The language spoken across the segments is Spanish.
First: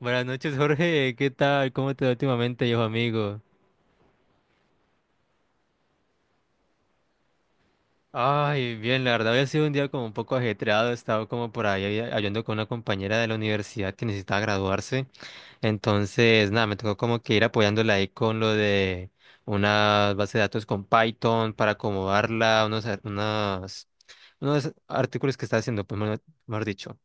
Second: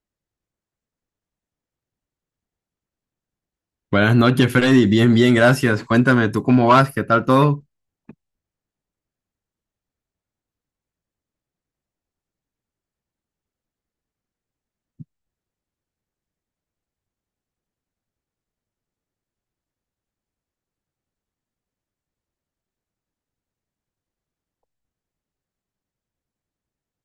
Buenas noches, Jorge. ¿Qué tal? ¿Cómo te va últimamente, yo amigo? Buenas noches, Freddy. Bien, bien, gracias. Cuéntame, ¿tú cómo vas? ¿Qué tal todo? Ay, bien, la verdad había sido un día como un poco ajetreado. He estado como por ahí ayudando con una compañera de la universidad que necesitaba graduarse. Entonces, nada, me tocó como que ir apoyándola ahí con lo de una base de datos con Python para acomodarla, unos artículos que está haciendo, pues, mejor dicho.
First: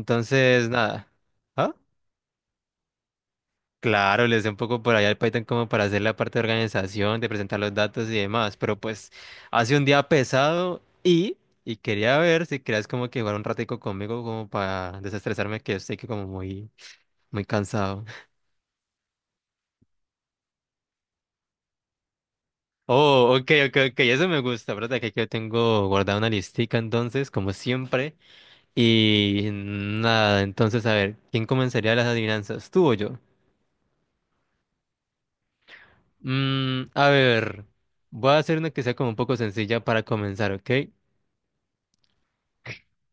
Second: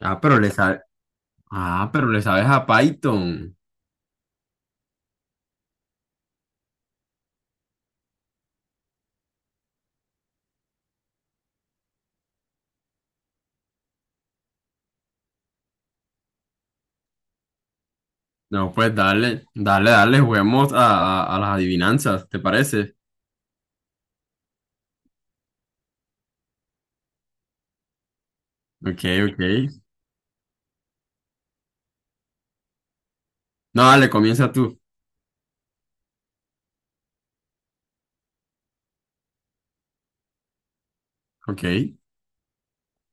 Ah, pero le sabes. nada. ¿Ah? Ah, pero le sabes a Python. Claro, les dé un poco por allá el Python como para hacer la parte de organización, de presentar los datos y demás, pero pues hace un día pesado y quería ver si querías como que jugar un ratico conmigo como para desestresarme que estoy que como muy, muy cansado. No, pues dale, dale, dale, juguemos a las adivinanzas, ¿te parece? Oh, ok, ok, ok, eso me gusta, ¿verdad? Que aquí yo tengo guardada una listica entonces, como siempre, Ok, ok. y nada, entonces a ver, ¿quién comenzaría las adivinanzas, tú o yo? No, dale, comienza tú. Mm, a ver, voy a hacer una que sea como un poco sencilla para comenzar, ¿ok? Ok.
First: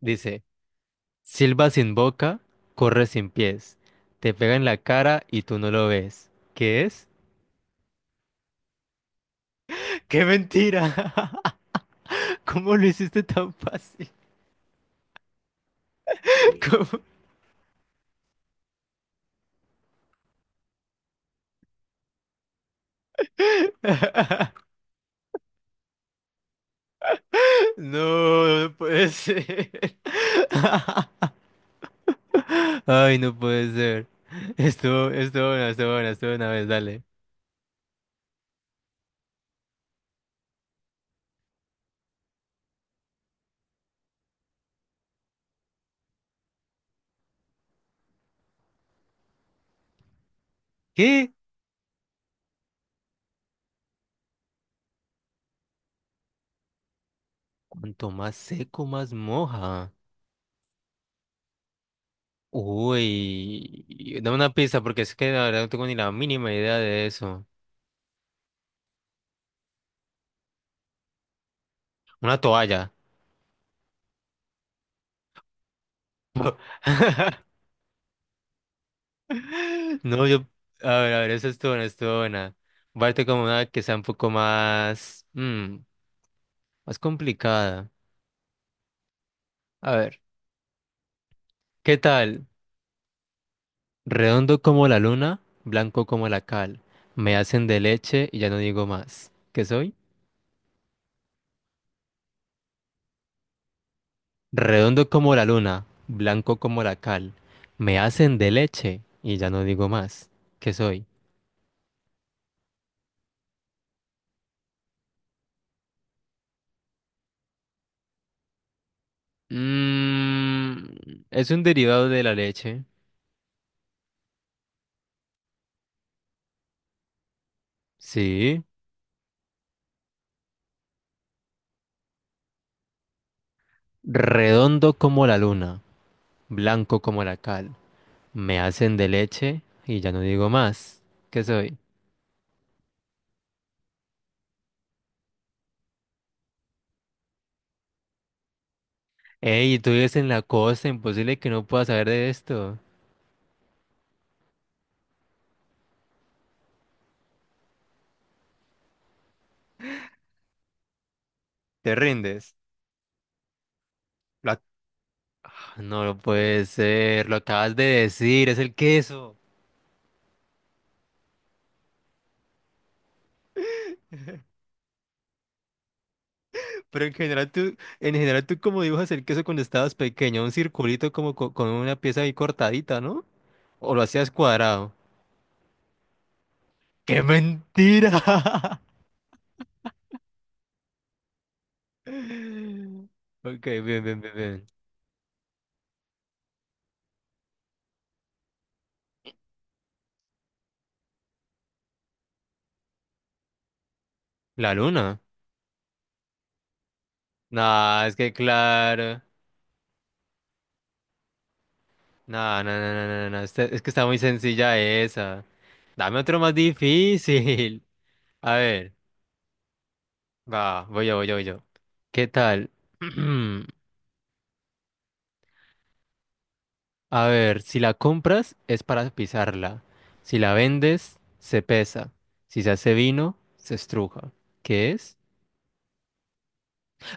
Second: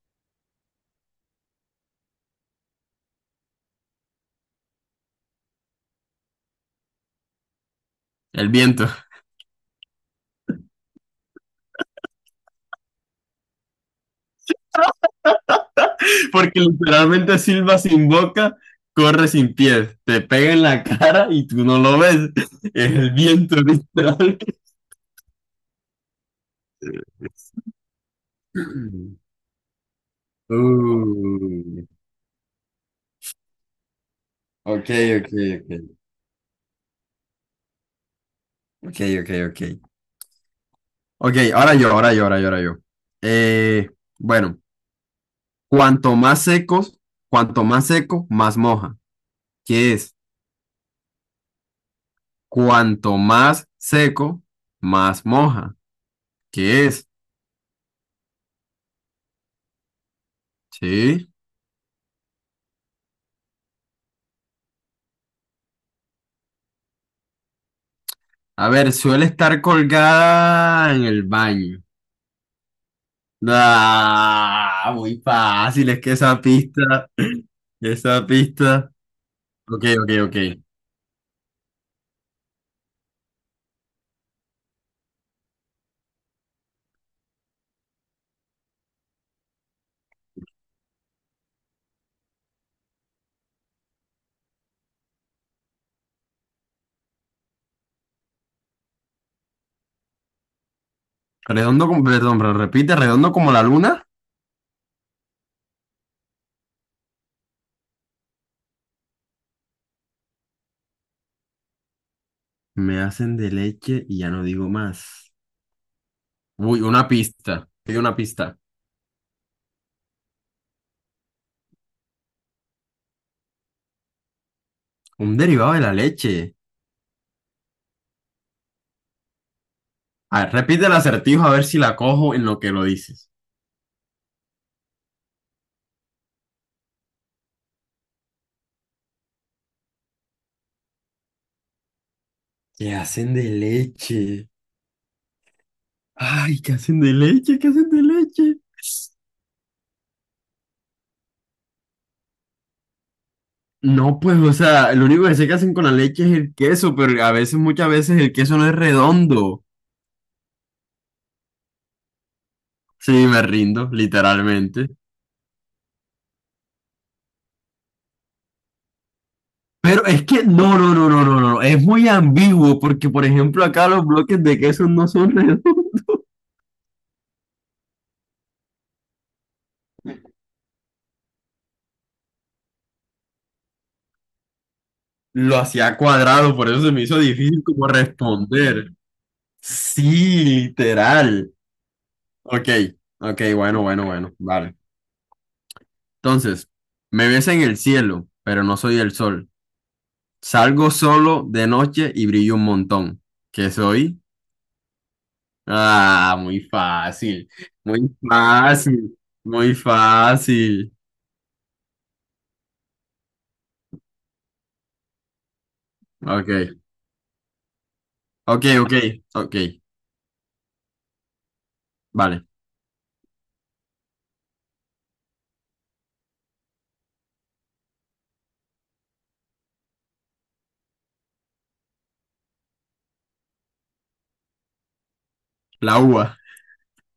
Dice... Silba sin boca, corre sin pies. Te pega en la cara y tú no lo ves. ¿Qué es? El viento. ¡Qué mentira! ¿Cómo lo hiciste tan fácil? Porque ¿Cómo? literalmente silba sin boca, corre sin pies, te pega en la cara y tú no lo ves. Es el viento, literal. No, no puede ser. Uh, Ay, no puede ser. ok, Estuvo, ok, estuvo buena, ok. estuvo buena, estuvo una vez, dale. Ok, ok, ok. Ok, ahora yo, ahora yo, ahora yo, ahora yo. Eh, bueno, cuanto más secos, cuanto más seco, más moja. ¿Qué es? ¿Qué? Cuanto más seco, más moja. ¿Qué es? Cuanto más seco, más moja. Sí. Uy, dame una pista porque es que la verdad no tengo ni la mínima idea de eso. A ver, suele estar colgada en el baño. Una toalla. Ah, muy fácil, es que esa pista, esa pista. Ok, ok, No, ok. yo, a ver, eso estuvo buena, estuvo buena. Parte como una que sea un poco más, mm, más complicada. A ver, ¿qué tal? Redondo como la luna, blanco como la cal. Me hacen de leche y ya no digo más. ¿Qué soy? Redondo como, perdón, pero repite, redondo como la luna. Redondo como la luna, blanco como la cal. Me hacen de leche y ya no digo más. ¿Qué soy? Me hacen de leche y ya no digo más. Uy, una pista. Hay una pista. Mm, es un derivado de la leche. Un derivado de la leche. Sí. A ver, repite el acertijo a ver si la cojo en lo que lo dices. Redondo como la luna. Blanco como la cal. Me hacen de leche y ya no digo más. ¿Qué soy? ¿Qué hacen de leche? Ay, ¿qué hacen de leche? ¿Qué hacen de leche? Ey, tú vives en la costa, imposible que no puedas saber de esto. No, pues, o sea, lo único que sé que hacen con la leche es el queso, pero a veces, muchas veces el queso no es redondo. ¿Te rindes? Sí, me rindo, Lo ac- literalmente. No lo puede ser, lo acabas de decir, es el queso. Pero es que no, no, no, no, no, no, es muy ambiguo porque, por ejemplo, acá los bloques de queso no son redondos. Pero en general tú como dibujas el queso cuando estabas pequeño, un circulito con una pieza ahí cortadita, ¿no? ¿O lo hacías cuadrado? Lo hacía cuadrado, por eso se me hizo ¡Qué difícil como mentira! responder. Sí, literal. Ok, ok, Ok, bueno, bien, bueno, bien, bien, bueno, bien. vale. Entonces, me ves en el cielo, pero no soy el sol. Salgo solo de noche y brillo un montón. ¿Qué soy? La luna. Ah, muy fácil, Nah, muy es que fácil, claro. muy fácil. No, no, no, no, no, no. Es que está muy sencilla esa. Dame otro más Ok, difícil. A ok, ver, ok, ok, va, voy yo, voy yo, voy yo. ¿Qué vale. tal? A ver, si la compras es para pisarla. Si la vendes, se pesa. Si se hace vino, se estruja. ¿Qué es? La uva.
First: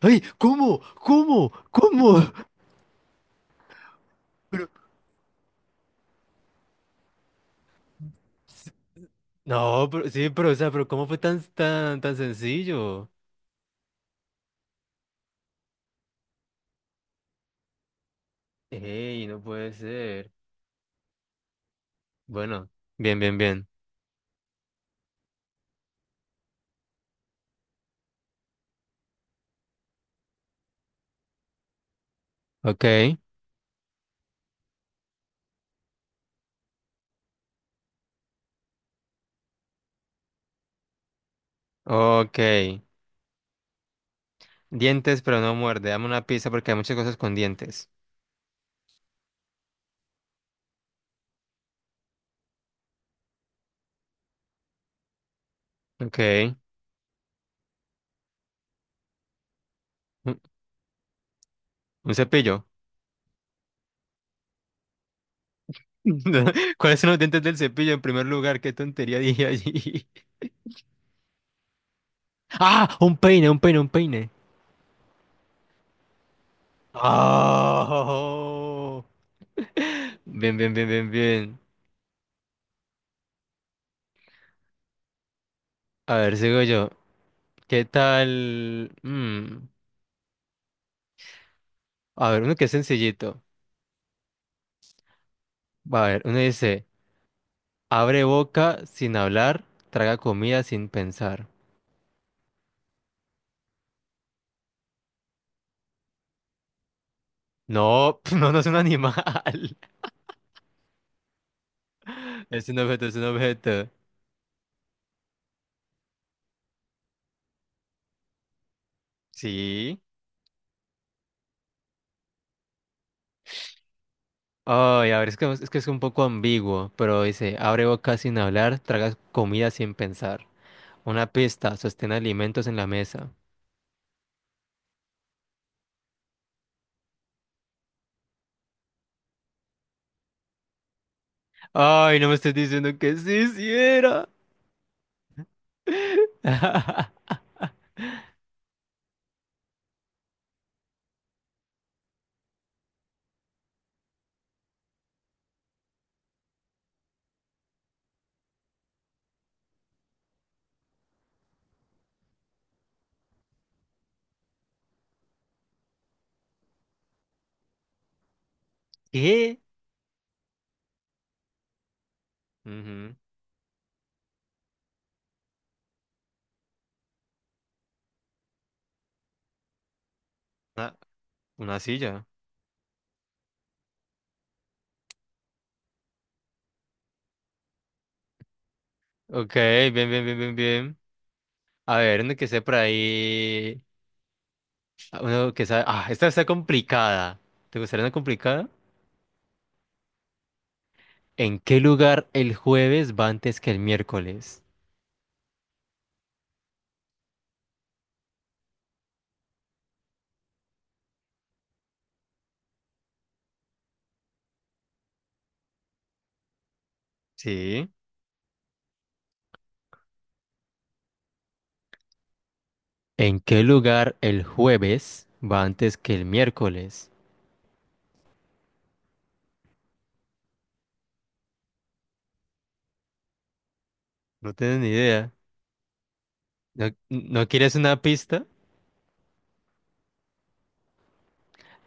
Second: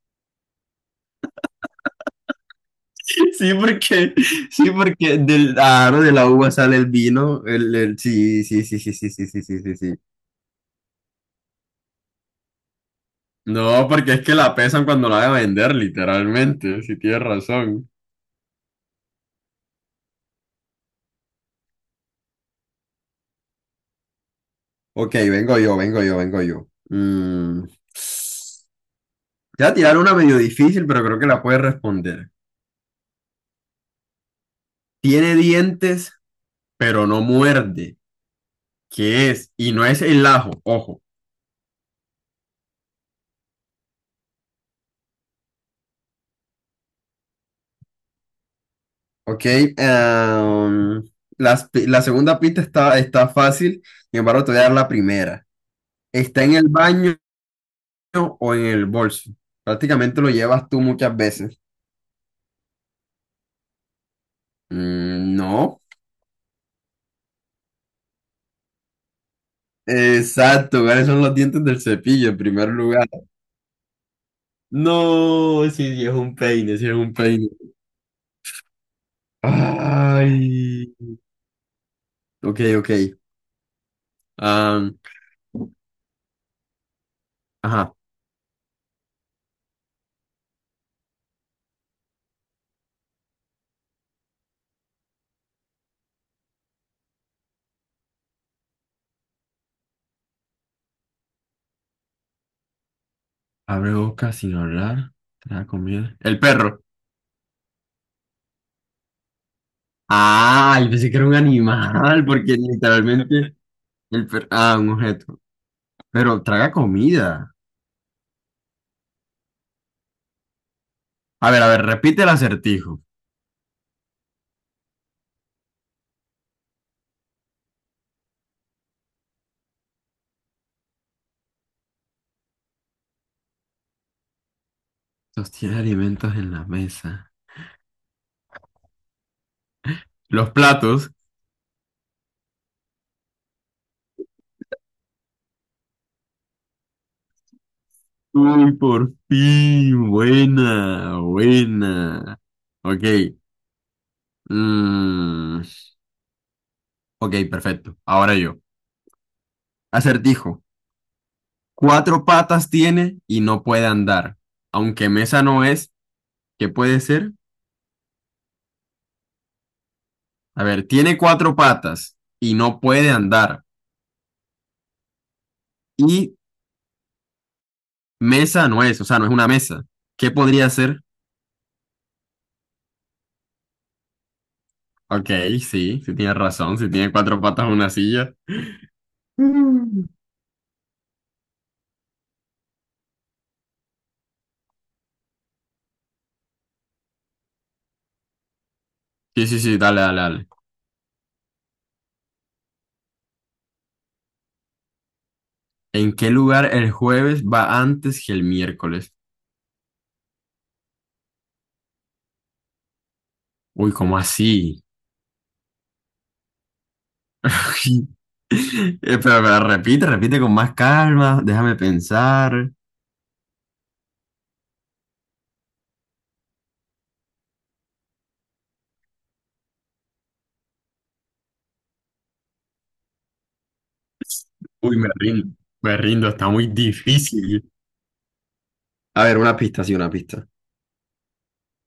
¡Ay! ¿Cómo? ¿Cómo? ¿Cómo? Sí, porque, Pero- sí, porque del aro de la uva sale el vino. Sí, sí. Sí, sí, sí, sí, sí, sí, sí. No, sí. pero sí, pero, o sea, pero ¿cómo fue tan, tan, tan sencillo? No, porque es que la pesan cuando la van a vender, literalmente, si tienes razón. ¡Ey! No puede ser. Bueno, bien, bien, bien. Ok, vengo yo, vengo yo, vengo yo. Te voy a tirar una medio difícil, pero creo que la puedes responder. Ok. Tiene dientes, pero no muerde. ¿Qué es? Y no es el ajo, ojo. Ok. Dientes, pero no muerde. Dame una pista porque hay muchas cosas con dientes. Ok, em, la segunda pista está fácil, sin embargo, te voy a dar la primera. ¿Está en Ok. el baño o en el bolso? Prácticamente lo Un llevas tú muchas veces. un cepillo. Mm, no. ¿Cuáles son los dientes del cepillo en primer lugar? Qué tontería dije allí. Exacto, ¿cuáles son los dientes del cepillo en primer ¡Ah! lugar? Un peine, un peine, un peine. No, sí, sí, es un peine, sí, es un peine. ¡Oh! Bien, bien, bien, Ay. bien, bien. Ok, ok. Am, A ver, sigo yo. ¿Qué ajá. tal? Mm, a ver, uno que es sencillito. A ver, uno dice, abre boca sin hablar, traga comida sin pensar. Abre boca sin hablar. Traga comida. El perro. No, no, no es un animal. Ay, pensé que era un animal, porque Es un objeto, es un literalmente objeto. el perro. Ah, un objeto. Pero traga comida. Sí. A ver, repite el acertijo. Ay, a ver, es que es un poco ambiguo, pero dice, abre boca sin hablar, traga comida sin pensar. Una pista, sostén alimentos en la mesa. Sostiene alimentos en la mesa. Los platos. Ay, no me estés diciendo que sí, sí era. Uy, por fin. Buena, buena. Ok. mm, ok, perfecto. Ahora yo. Acertijo. Cuatro patas tiene y no puede andar. Aunque mesa no es, ¿qué puede ser? ¿Qué? A ver, tiene cuatro patas y no puede Ujú. andar. Y mesa no es, o sea, no es una mesa. ¿Qué podría Una, ser? una silla. Ok, sí, sí tienes razón. Si tiene cuatro patas, una silla. Ok, bien, Mm. bien, bien, bien, bien. A ver, uno que esté por ahí. Uno que sabe. Ah, esta está complicada. ¿Te gustaría una complicada? Sí, sí, sí, dale, dale, dale. ¿En qué lugar el jueves va antes que el miércoles? ¿En qué lugar el jueves va antes que el miércoles? Uy, ¿cómo así? Sí, Pero repite con más calma, déjame pensar. ¿en qué lugar el jueves va antes que el miércoles? No tienes ni Uy, idea. Me rindo, está muy ¿No, no difícil. quieres una pista? A ver, una pista, sí, una pista.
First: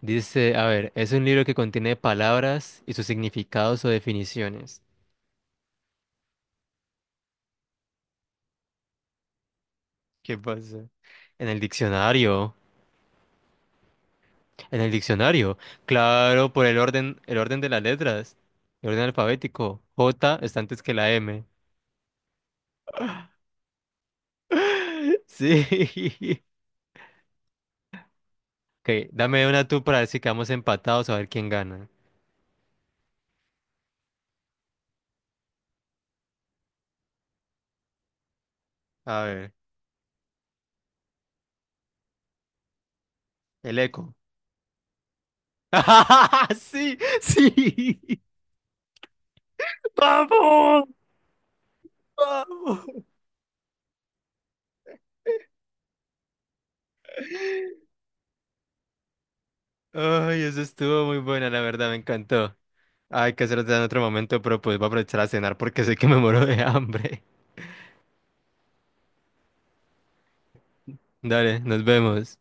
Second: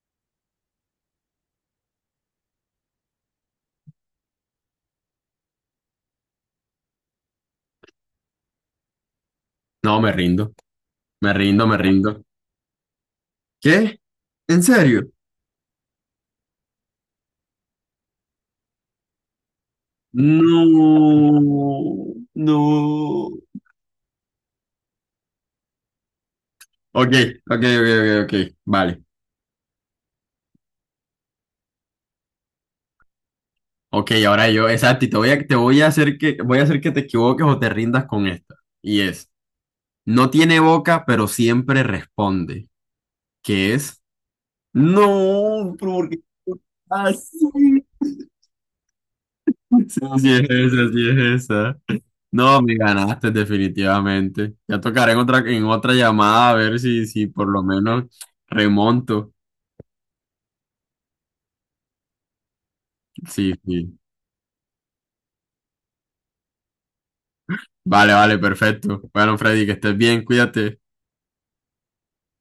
Dice, a ver, es un libro que contiene palabras y sus significados o definiciones. No, me ¿Qué rindo, pasa? me En el rindo, me rindo. diccionario. ¿Qué? ¿En En el serio? diccionario. Claro, por el orden de las letras. El orden alfabético. J está antes que la M. No, no. Sí. Ok, ok, ok, ok, ok, vale. Ok, dame una tú para decir que vamos empatados a ver quién gana. Ok, ahora yo, exacto, y te voy a hacer que, voy a hacer que te equivoques o te rindas con esta. Y A es, ver, no tiene boca, pero siempre responde. ¿Qué el es? eco. No, pero ¿por qué? Sí, Así. sí. Sí, sí es ¡Vamos! esa, sí es esa. No, me ¡Vamos! ganaste definitivamente. Ya tocaré en otra llamada a ver si por lo menos remonto. Ay, eso estuvo muy buena, la verdad, me encantó. Hay que Sí, hacerlo en sí. otro momento, pero pues voy a aprovechar a cenar porque sé que me muero de hambre. Vale, vale, perfecto. Bueno, Freddy, que estés bien, cuídate. Dale, nos vemos.